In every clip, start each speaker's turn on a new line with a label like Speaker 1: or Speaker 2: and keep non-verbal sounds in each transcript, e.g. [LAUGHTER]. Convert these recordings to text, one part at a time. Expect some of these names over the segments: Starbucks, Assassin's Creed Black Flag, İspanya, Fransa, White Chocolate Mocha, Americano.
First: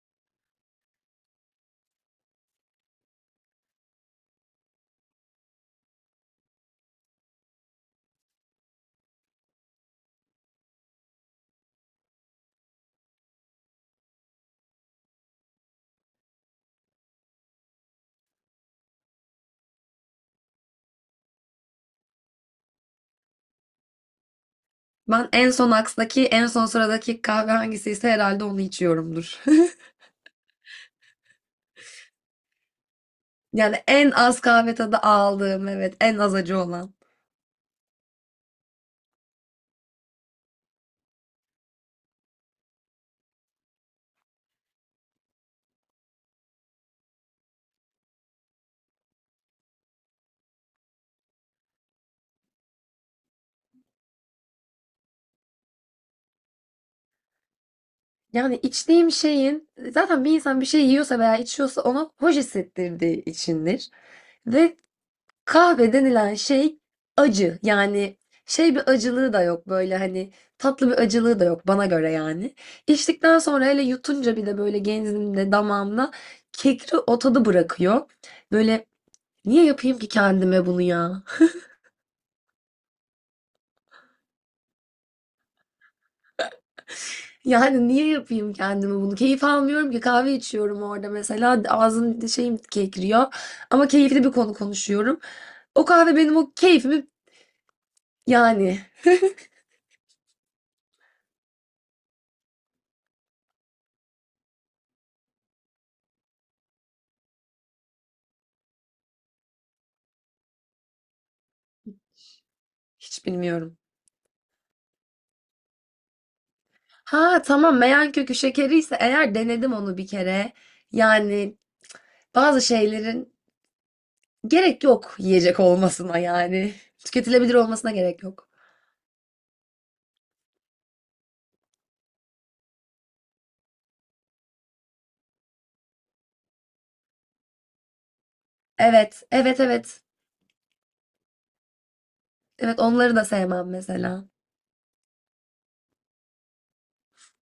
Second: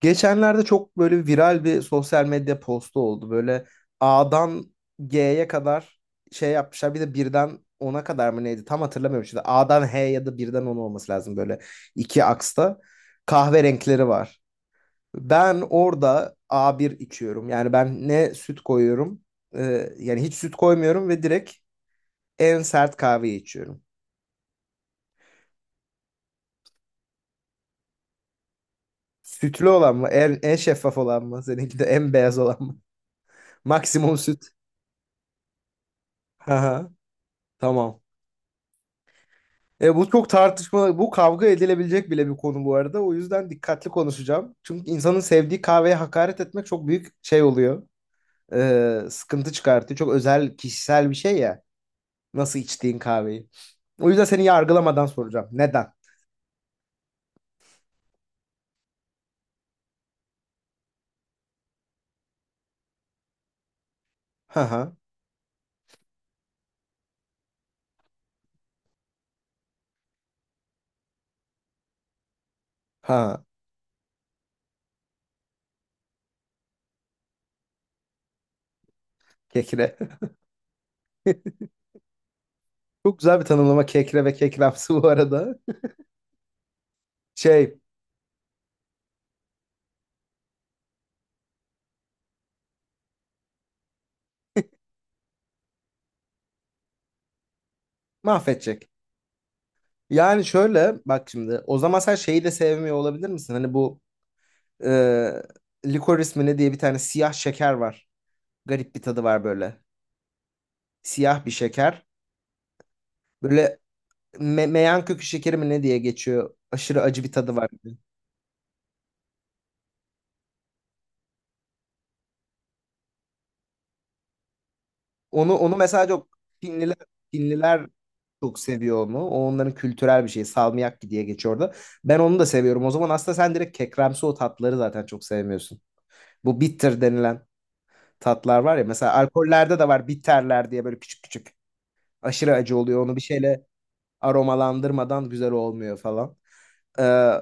Speaker 1: Geçenlerde çok böyle viral bir sosyal medya postu oldu. Böyle A'dan G'ye kadar şey yapmışlar. Bir de 1'den 10'a kadar mı neydi? Tam hatırlamıyorum şimdi. A'dan H ya da 1'den 10 olması lazım böyle iki aksta. Kahve renkleri var. Ben orada A1 içiyorum. Yani ben ne süt koyuyorum, yani hiç süt koymuyorum ve direkt en sert kahveyi içiyorum.
Speaker 2: Ben en son aksdaki, en son sıradaki kahve hangisiyse herhalde onu içiyorumdur. [LAUGHS]
Speaker 1: Sütlü olan mı? En şeffaf olan mı? Seninki de en beyaz olan mı? [LAUGHS]
Speaker 2: Yani en
Speaker 1: Maksimum
Speaker 2: az
Speaker 1: süt.
Speaker 2: kahve tadı aldığım, evet, en az acı
Speaker 1: Haha.
Speaker 2: olan.
Speaker 1: Tamam. Bu çok tartışma, bu kavga edilebilecek bile bir konu bu arada. O yüzden dikkatli konuşacağım. Çünkü insanın sevdiği kahveye hakaret etmek çok büyük şey oluyor. Sıkıntı çıkartıyor. Çok özel, kişisel bir şey ya. Nasıl içtiğin kahveyi. O yüzden seni yargılamadan soracağım. Neden?
Speaker 2: Yani içtiğim şeyin, zaten bir insan bir şey yiyorsa veya içiyorsa ona hoş hissettirdiği içindir.
Speaker 1: Ha
Speaker 2: Ve
Speaker 1: ha.
Speaker 2: kahve denilen şey acı. Yani şey bir acılığı da yok, böyle hani tatlı bir acılığı da yok bana göre yani. İçtikten
Speaker 1: Ha.
Speaker 2: sonra hele yutunca bir de böyle genzimde, damağımda kekri o tadı bırakıyor. Böyle, niye
Speaker 1: Kekre.
Speaker 2: yapayım ki kendime bunu ya? [LAUGHS]
Speaker 1: [LAUGHS] Çok güzel bir tanımlama kekre ve kekremsi bu arada. Şey,
Speaker 2: Yani niye yapayım kendime bunu? Keyif almıyorum ki kahve içiyorum orada mesela. Ağzım şeyim kekriyor. Ama keyifli bir konu konuşuyorum. O kahve benim o keyfimi yani,
Speaker 1: mahvedecek. Yani şöyle bak şimdi. O zaman sen şeyi de sevmiyor olabilir misin? Hani bu e, licorice mi ne diye bir tane siyah şeker var. Garip bir tadı var böyle. Siyah bir şeker.
Speaker 2: hiç bilmiyorum.
Speaker 1: Böyle meyan kökü şekeri mi ne diye geçiyor. Aşırı acı bir
Speaker 2: Ha
Speaker 1: tadı var.
Speaker 2: tamam, meyan kökü şekeri ise eğer denedim onu bir kere. Yani bazı şeylerin gerek yok
Speaker 1: Onu
Speaker 2: yiyecek
Speaker 1: onu mesela
Speaker 2: olmasına
Speaker 1: çok
Speaker 2: yani.
Speaker 1: Çinliler,
Speaker 2: Tüketilebilir
Speaker 1: Çinliler
Speaker 2: olmasına gerek yok.
Speaker 1: çok seviyor onu. O onların kültürel bir şeyi Salmiakki diye geçiyor orada. Ben onu da seviyorum. O zaman aslında sen direkt kekremsi o tatları zaten çok sevmiyorsun. Bu bitter denilen tatlar var ya. Mesela
Speaker 2: Evet, evet,
Speaker 1: alkollerde de
Speaker 2: evet.
Speaker 1: var bitterler diye böyle küçük küçük. Aşırı acı
Speaker 2: Evet,
Speaker 1: oluyor.
Speaker 2: onları
Speaker 1: Onu bir
Speaker 2: da
Speaker 1: şeyle
Speaker 2: sevmem mesela.
Speaker 1: aromalandırmadan güzel olmuyor falan. Ee,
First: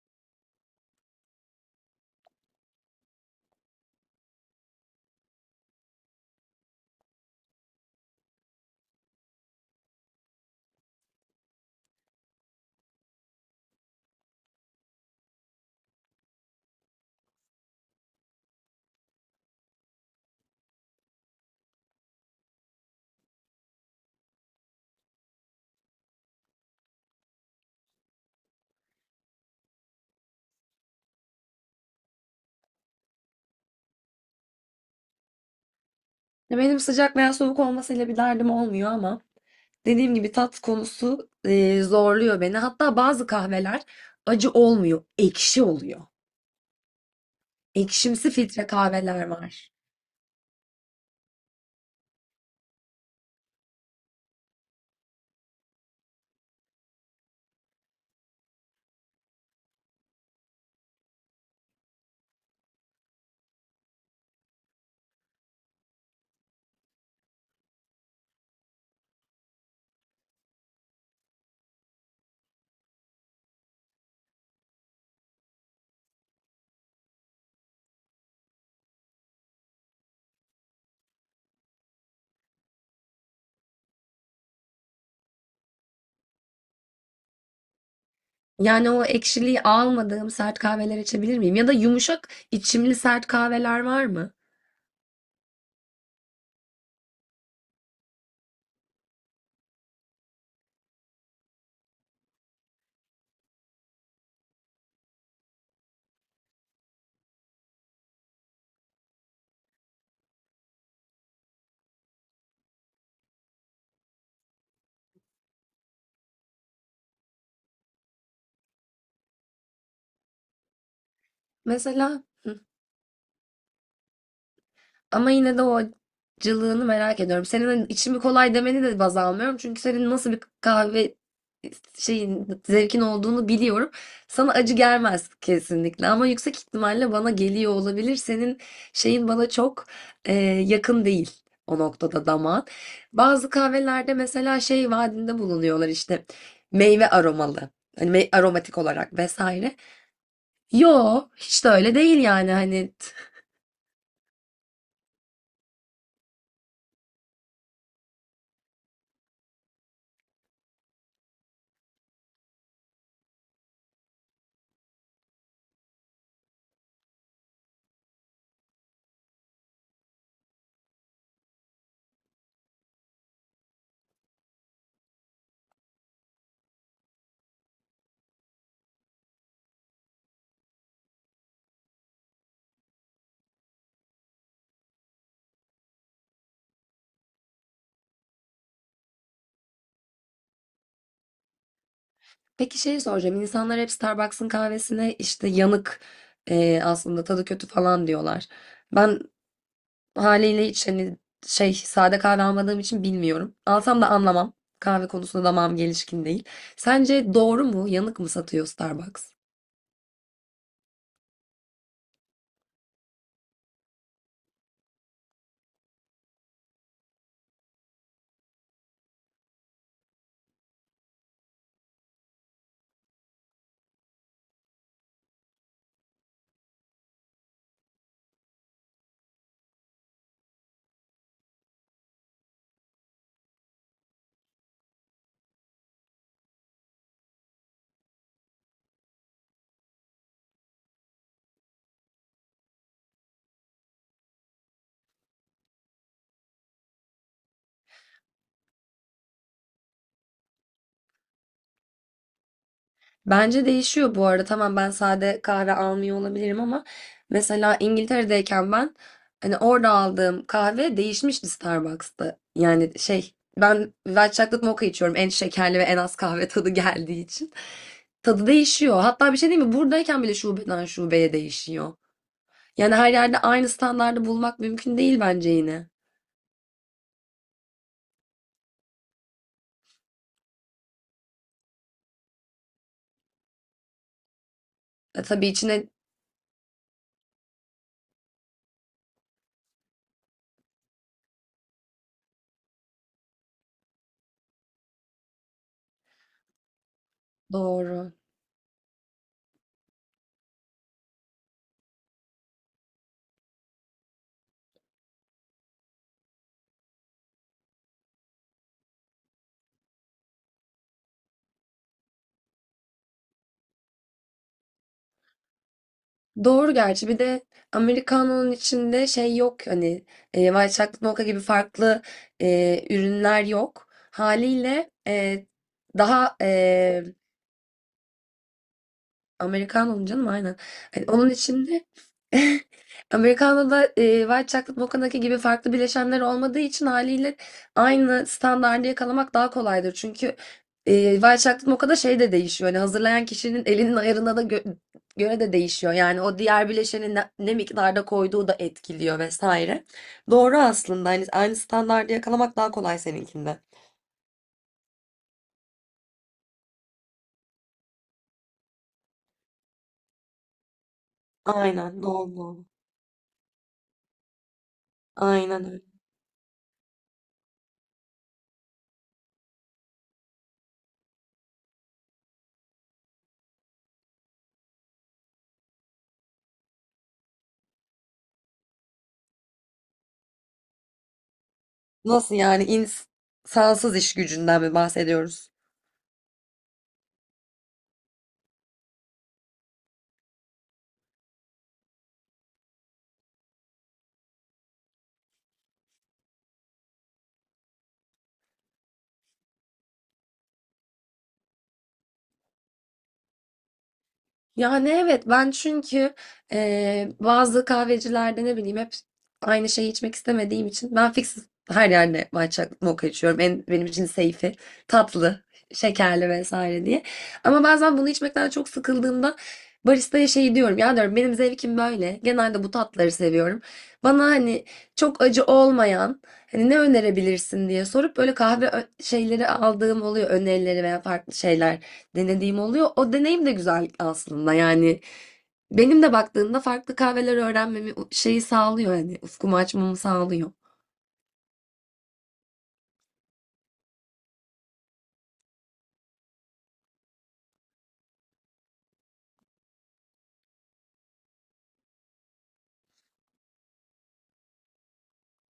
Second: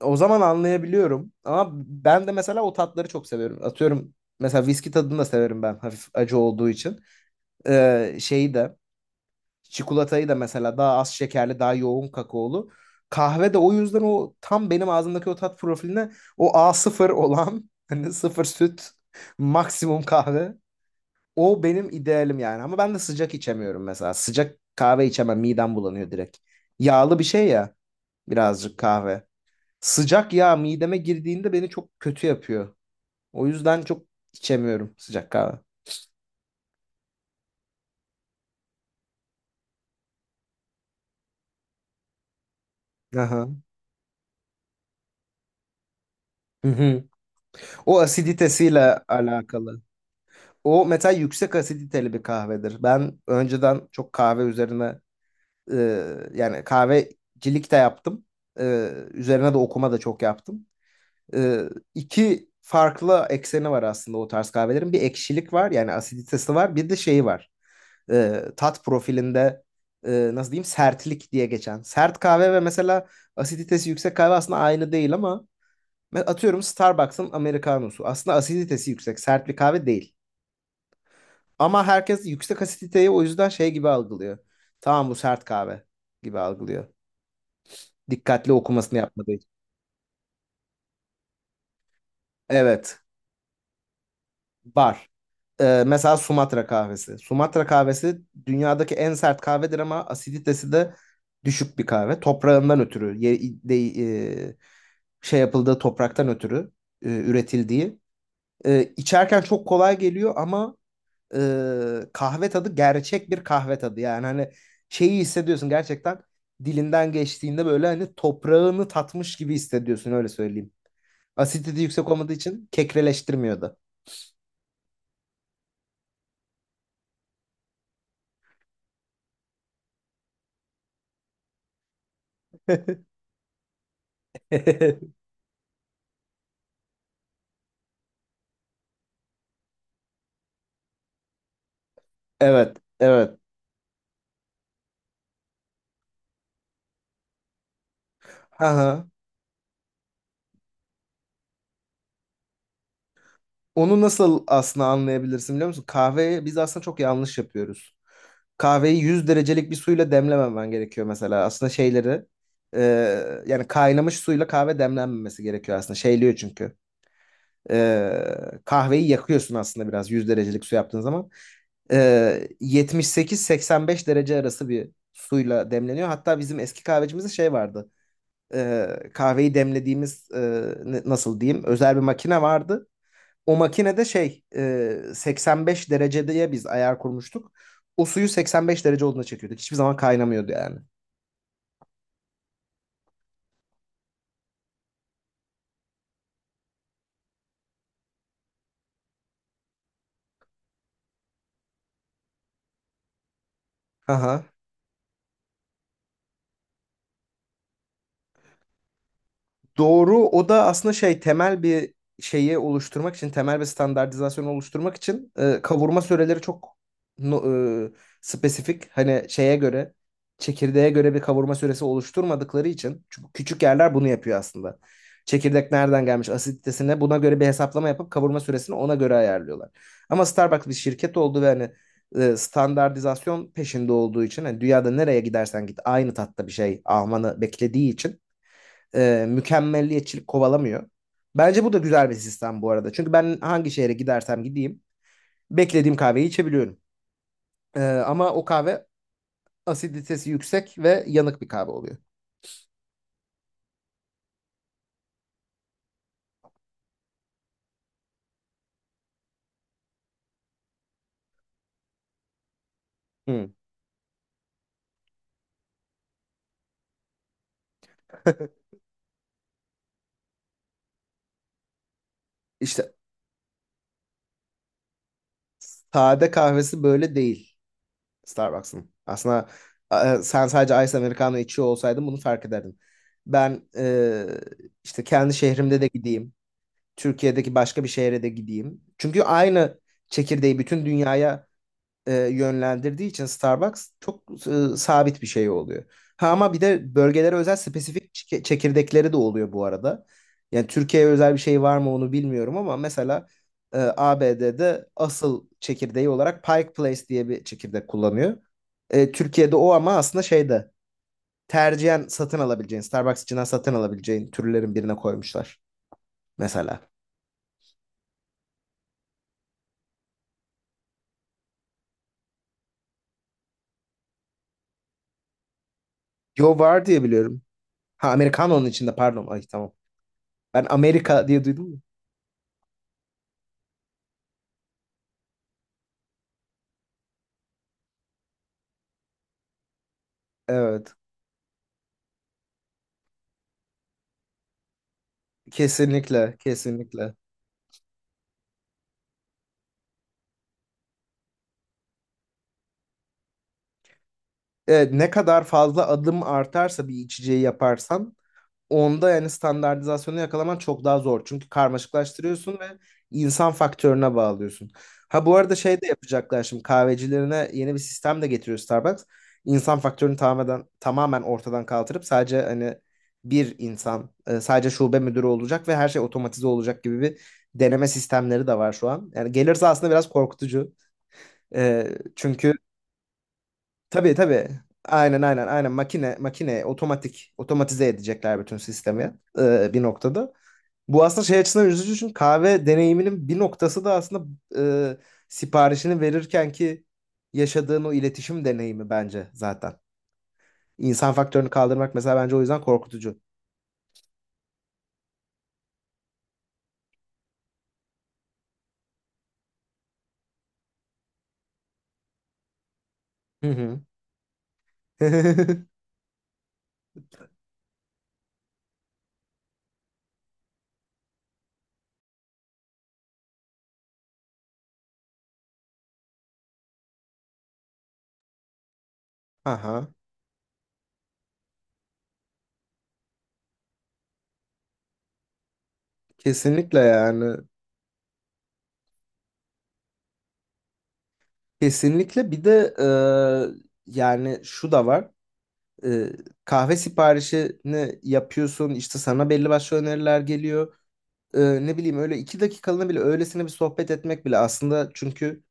Speaker 1: o zaman anlayabiliyorum. Ama ben de mesela o tatları çok seviyorum. Atıyorum mesela viski tadını da severim ben hafif acı olduğu için. Şeyi de çikolatayı da mesela daha az şekerli daha yoğun kakaolu. Kahve de o yüzden o tam benim ağzımdaki o tat profiline o a sıfır olan [LAUGHS] hani sıfır süt maksimum kahve. O benim idealim yani ama ben de sıcak içemiyorum mesela. Sıcak kahve içemem, midem bulanıyor direkt. Yağlı bir şey ya. Birazcık kahve. Sıcak yağ mideme girdiğinde beni çok kötü yapıyor. O yüzden çok içemiyorum sıcak kahve.
Speaker 2: Ya benim sıcak veya soğuk olmasıyla bir derdim olmuyor ama dediğim gibi tat konusu zorluyor beni. Hatta bazı
Speaker 1: Aha.
Speaker 2: kahveler acı olmuyor, ekşi oluyor.
Speaker 1: Hı hı. O
Speaker 2: Ekşimsi filtre
Speaker 1: asiditesiyle
Speaker 2: kahveler var.
Speaker 1: alakalı. O mesela yüksek asiditeli bir kahvedir. Ben önceden çok kahve üzerine e, yani kahvecilik de yaptım. E, üzerine de okuma da çok yaptım. E, iki farklı ekseni var aslında o tarz kahvelerin. Bir ekşilik var yani asiditesi var. Bir de şeyi var. Tat profilinde nasıl diyeyim sertlik diye geçen. Sert kahve ve mesela asiditesi yüksek kahve aslında aynı değil ama atıyorum Starbucks'ın Americano'su. Aslında asiditesi yüksek, sert bir kahve değil. Ama herkes yüksek asiditeyi o yüzden şey gibi algılıyor. Tamam, bu sert kahve gibi algılıyor. Dikkatli
Speaker 2: Yani
Speaker 1: okumasını
Speaker 2: o
Speaker 1: yapmadığı için.
Speaker 2: ekşiliği almadığım sert kahveler içebilir miyim? Ya da yumuşak içimli
Speaker 1: Evet,
Speaker 2: sert kahveler var mı?
Speaker 1: var. Mesela Sumatra kahvesi. Sumatra kahvesi dünyadaki en sert kahvedir ama asiditesi de düşük bir kahve. Toprağından ötürü, şey yapıldığı topraktan ötürü üretildiği. E, içerken çok kolay geliyor ama kahve tadı, gerçek bir kahve tadı. Yani hani şeyi hissediyorsun gerçekten, dilinden geçtiğinde böyle hani toprağını tatmış gibi hissediyorsun, öyle söyleyeyim. Asidite yüksek
Speaker 2: Mesela
Speaker 1: olmadığı için kekreleştirmiyordu.
Speaker 2: ama yine de o acılığını merak ediyorum. Senin hani içimi kolay demeni de baz almıyorum. Çünkü senin nasıl bir kahve şeyin, zevkin
Speaker 1: [LAUGHS]
Speaker 2: olduğunu biliyorum. Sana acı gelmez kesinlikle ama yüksek ihtimalle bana geliyor olabilir. Senin şeyin bana çok e, yakın değil o noktada damağın.
Speaker 1: Evet, evet.
Speaker 2: Bazı kahvelerde mesela şey vaadinde bulunuyorlar, işte meyve aromalı. Hani
Speaker 1: Ha
Speaker 2: aromatik
Speaker 1: ha.
Speaker 2: olarak vesaire. Yo, hiç de öyle değil yani hani
Speaker 1: Onu nasıl aslında anlayabilirsin biliyor musun? Kahveyi biz aslında çok yanlış yapıyoruz. Kahveyi 100 derecelik bir suyla demlememen gerekiyor mesela. Aslında şeyleri e, yani kaynamış suyla kahve demlenmemesi gerekiyor aslında. Şeyliyor çünkü. Kahveyi yakıyorsun aslında biraz, 100 derecelik su yaptığın zaman. E, 78-85 derece arası bir suyla demleniyor. Hatta bizim eski kahvecimizde şey vardı. Kahveyi demlediğimiz nasıl diyeyim, özel bir makine vardı. O makinede şey, 85 dereceye biz ayar kurmuştuk. O suyu 85 derece olduğuna çekiyorduk. Hiçbir zaman kaynamıyordu yani.
Speaker 2: peki şey soracağım. İnsanlar hep Starbucks'ın kahvesine işte yanık, aslında tadı kötü falan diyorlar. Ben haliyle hiç hani şey sade kahve almadığım için bilmiyorum. Alsam da
Speaker 1: Aha.
Speaker 2: anlamam. Kahve konusunda damağım gelişkin değil. Sence doğru mu? Yanık mı satıyor Starbucks?
Speaker 1: Doğru. O da aslında şey, temel bir şeyi oluşturmak için, temel bir standartizasyonu oluşturmak için kavurma süreleri çok no- e, spesifik. Hani şeye göre, çekirdeğe göre bir kavurma süresi oluşturmadıkları için. Çünkü küçük yerler bunu yapıyor aslında. Çekirdek nereden gelmiş, asiditesine, buna göre bir hesaplama yapıp kavurma süresini ona göre ayarlıyorlar. Ama Starbucks bir şirket oldu ve hani standartizasyon peşinde olduğu için, hani dünyada nereye gidersen git aynı tatta bir şey almanı beklediği için mükemmelliyetçilik kovalamıyor. Bence bu da güzel bir sistem bu arada. Çünkü ben hangi şehre gidersem gideyim beklediğim kahveyi içebiliyorum. Ama o kahve asiditesi yüksek ve yanık bir kahve oluyor.
Speaker 2: Bence değişiyor bu arada. Tamam, ben sade kahve almıyor olabilirim ama mesela İngiltere'deyken ben hani orada aldığım kahve değişmişti Starbucks'ta. Yani şey,
Speaker 1: Hı.
Speaker 2: ben White Chocolate Mocha içiyorum en şekerli ve en az kahve tadı geldiği için. Tadı
Speaker 1: [LAUGHS]
Speaker 2: değişiyor. Hatta bir şey değil mi? Buradayken bile şubeden şubeye değişiyor.
Speaker 1: İşte
Speaker 2: Yani her yerde aynı standardı bulmak mümkün değil bence yine.
Speaker 1: sade kahvesi böyle değil Starbucks'ın. Aslında sen sadece Ice Americano içiyor olsaydın bunu fark ederdin. Ben işte
Speaker 2: E,
Speaker 1: kendi
Speaker 2: tabii
Speaker 1: şehrimde de
Speaker 2: içine
Speaker 1: gideyim. Türkiye'deki başka bir şehre de gideyim. Çünkü aynı çekirdeği bütün dünyaya yönlendirdiği için Starbucks çok sabit bir şey oluyor. Ha, ama bir de bölgelere özel
Speaker 2: doğru.
Speaker 1: spesifik çekirdekleri de oluyor bu arada. Yani Türkiye'ye özel bir şey var mı onu bilmiyorum ama mesela ABD'de asıl çekirdeği olarak Pike Place diye bir çekirdek kullanıyor. Türkiye'de o ama aslında şeyde, tercihen satın alabileceğin, Starbucks içinden satın alabileceğin türlerin birine koymuşlar.
Speaker 2: Doğru
Speaker 1: Mesela.
Speaker 2: gerçi. Bir de Americano'nun içinde şey yok, hani White Chocolate Mocha gibi farklı ürünler yok. Haliyle daha
Speaker 1: Yo, var diye biliyorum. Ha, Americano'nun içinde, pardon. Ay, tamam.
Speaker 2: Americano'nun canım aynen.
Speaker 1: Ben
Speaker 2: Hani
Speaker 1: Amerika
Speaker 2: onun
Speaker 1: diye duydum mu?
Speaker 2: içinde [LAUGHS] Americano'da White Chocolate Mocha'daki gibi farklı bileşenler olmadığı için haliyle aynı standardı yakalamak daha kolaydır. Çünkü
Speaker 1: Evet.
Speaker 2: White Chocolate Mocha'da şey de değişiyor. Hani hazırlayan kişinin elinin ayarına da göre de değişiyor. Yani
Speaker 1: Kesinlikle.
Speaker 2: o diğer bileşeni
Speaker 1: Kesinlikle.
Speaker 2: ne, ne miktarda koyduğu da etkiliyor vesaire. Doğru aslında. Hani aynı standardı yakalamak daha kolay seninkinde.
Speaker 1: Evet, ne kadar fazla adım artarsa bir içeceği yaparsan, onda yani standartizasyonu yakalaman çok daha zor. Çünkü
Speaker 2: Aynen
Speaker 1: karmaşıklaştırıyorsun
Speaker 2: doğru.
Speaker 1: ve insan faktörüne bağlıyorsun. Ha, bu arada
Speaker 2: Aynen
Speaker 1: şey
Speaker 2: öyle.
Speaker 1: de yapacaklar şimdi, kahvecilerine yeni bir sistem de getiriyor Starbucks. İnsan faktörünü tamamen ortadan kaldırıp sadece hani bir insan, sadece şube müdürü olacak ve her şey otomatize olacak gibi bir deneme sistemleri de var şu an. Yani gelirse aslında biraz korkutucu. E,
Speaker 2: Nasıl
Speaker 1: çünkü
Speaker 2: yani, insansız iş
Speaker 1: tabii, tabii.
Speaker 2: gücünden mi
Speaker 1: Aynen, aynen,
Speaker 2: bahsediyoruz?
Speaker 1: aynen, makine makine otomatize edecekler bütün sistemi bir noktada. Bu aslında şey açısından üzücü, çünkü kahve deneyiminin bir noktası da aslında e, siparişini verirken ki yaşadığın o iletişim deneyimi bence zaten. İnsan faktörünü kaldırmak mesela bence o yüzden korkutucu.
Speaker 2: Yani evet, ben çünkü bazı kahvecilerde ne bileyim hep aynı şeyi içmek istemediğim için ben fix her yerde matcha mocha içiyorum.
Speaker 1: Hı
Speaker 2: En,
Speaker 1: hı.
Speaker 2: benim için safe'i tatlı,
Speaker 1: [LAUGHS]
Speaker 2: şekerli vesaire diye. Ama bazen bunu içmekten çok sıkıldığımda baristaya şey diyorum ya, diyorum benim zevkim böyle. Genelde bu tatları seviyorum. Bana hani çok acı olmayan, hani ne önerebilirsin diye sorup böyle kahve şeyleri
Speaker 1: Aha,
Speaker 2: aldığım oluyor, önerileri veya farklı şeyler denediğim oluyor. O deneyim de güzel aslında yani. Benim de baktığımda
Speaker 1: kesinlikle
Speaker 2: farklı kahveler
Speaker 1: yani.
Speaker 2: öğrenmemi şeyi sağlıyor, hani ufkumu açmamı sağlıyor.
Speaker 1: Kesinlikle bir de yani şu da var. E, kahve siparişini yapıyorsun, işte sana belli başlı öneriler geliyor. E, ne bileyim, öyle 2 dakikalığına bile öylesine bir sohbet etmek bile aslında, çünkü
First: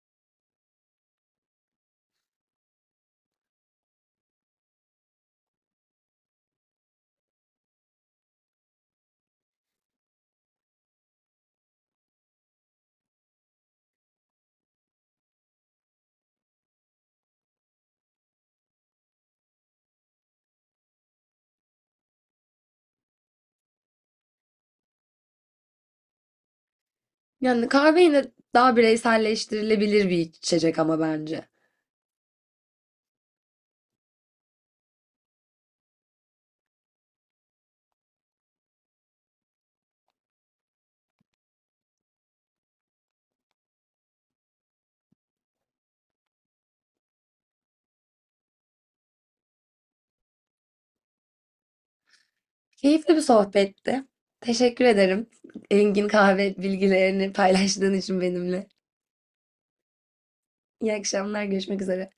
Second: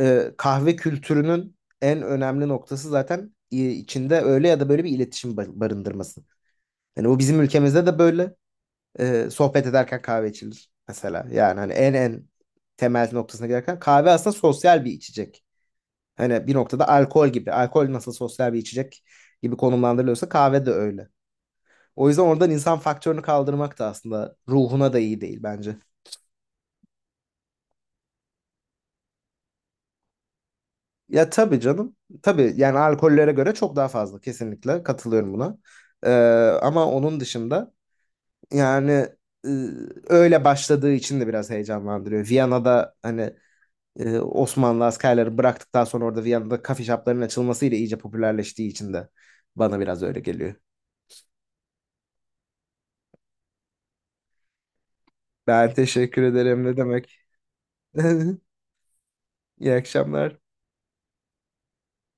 Speaker 1: kahve kültürünün en önemli noktası zaten içinde öyle ya da böyle bir iletişim barındırması. Yani bu bizim ülkemizde de böyle. Sohbet ederken kahve içilir mesela. Yani hani en temel noktasına giderken kahve aslında sosyal bir içecek. Hani bir noktada alkol gibi. Alkol nasıl sosyal bir içecek gibi konumlandırılıyorsa, kahve de öyle. O yüzden oradan insan faktörünü kaldırmak da aslında ruhuna da iyi değil bence.
Speaker 2: Yani kahve yine daha bireyselleştirilebilir bir içecek ama
Speaker 1: Ya
Speaker 2: bence.
Speaker 1: tabii canım. Tabii, yani alkollere göre çok daha fazla, kesinlikle katılıyorum buna. Ee, ama onun dışında, yani e, öyle başladığı için de biraz heyecanlandırıyor. Viyana'da hani Osmanlı askerleri bıraktıktan sonra orada, Viyana'da kafe shop'ların açılmasıyla iyice popülerleştiği için de bana biraz öyle geliyor.
Speaker 2: Keyifli bir sohbetti. Teşekkür ederim.
Speaker 1: Ben
Speaker 2: Engin
Speaker 1: teşekkür
Speaker 2: kahve
Speaker 1: ederim, ne demek.
Speaker 2: bilgilerini paylaştığın için
Speaker 1: [LAUGHS]
Speaker 2: benimle.
Speaker 1: İyi akşamlar.
Speaker 2: İyi akşamlar, görüşmek üzere.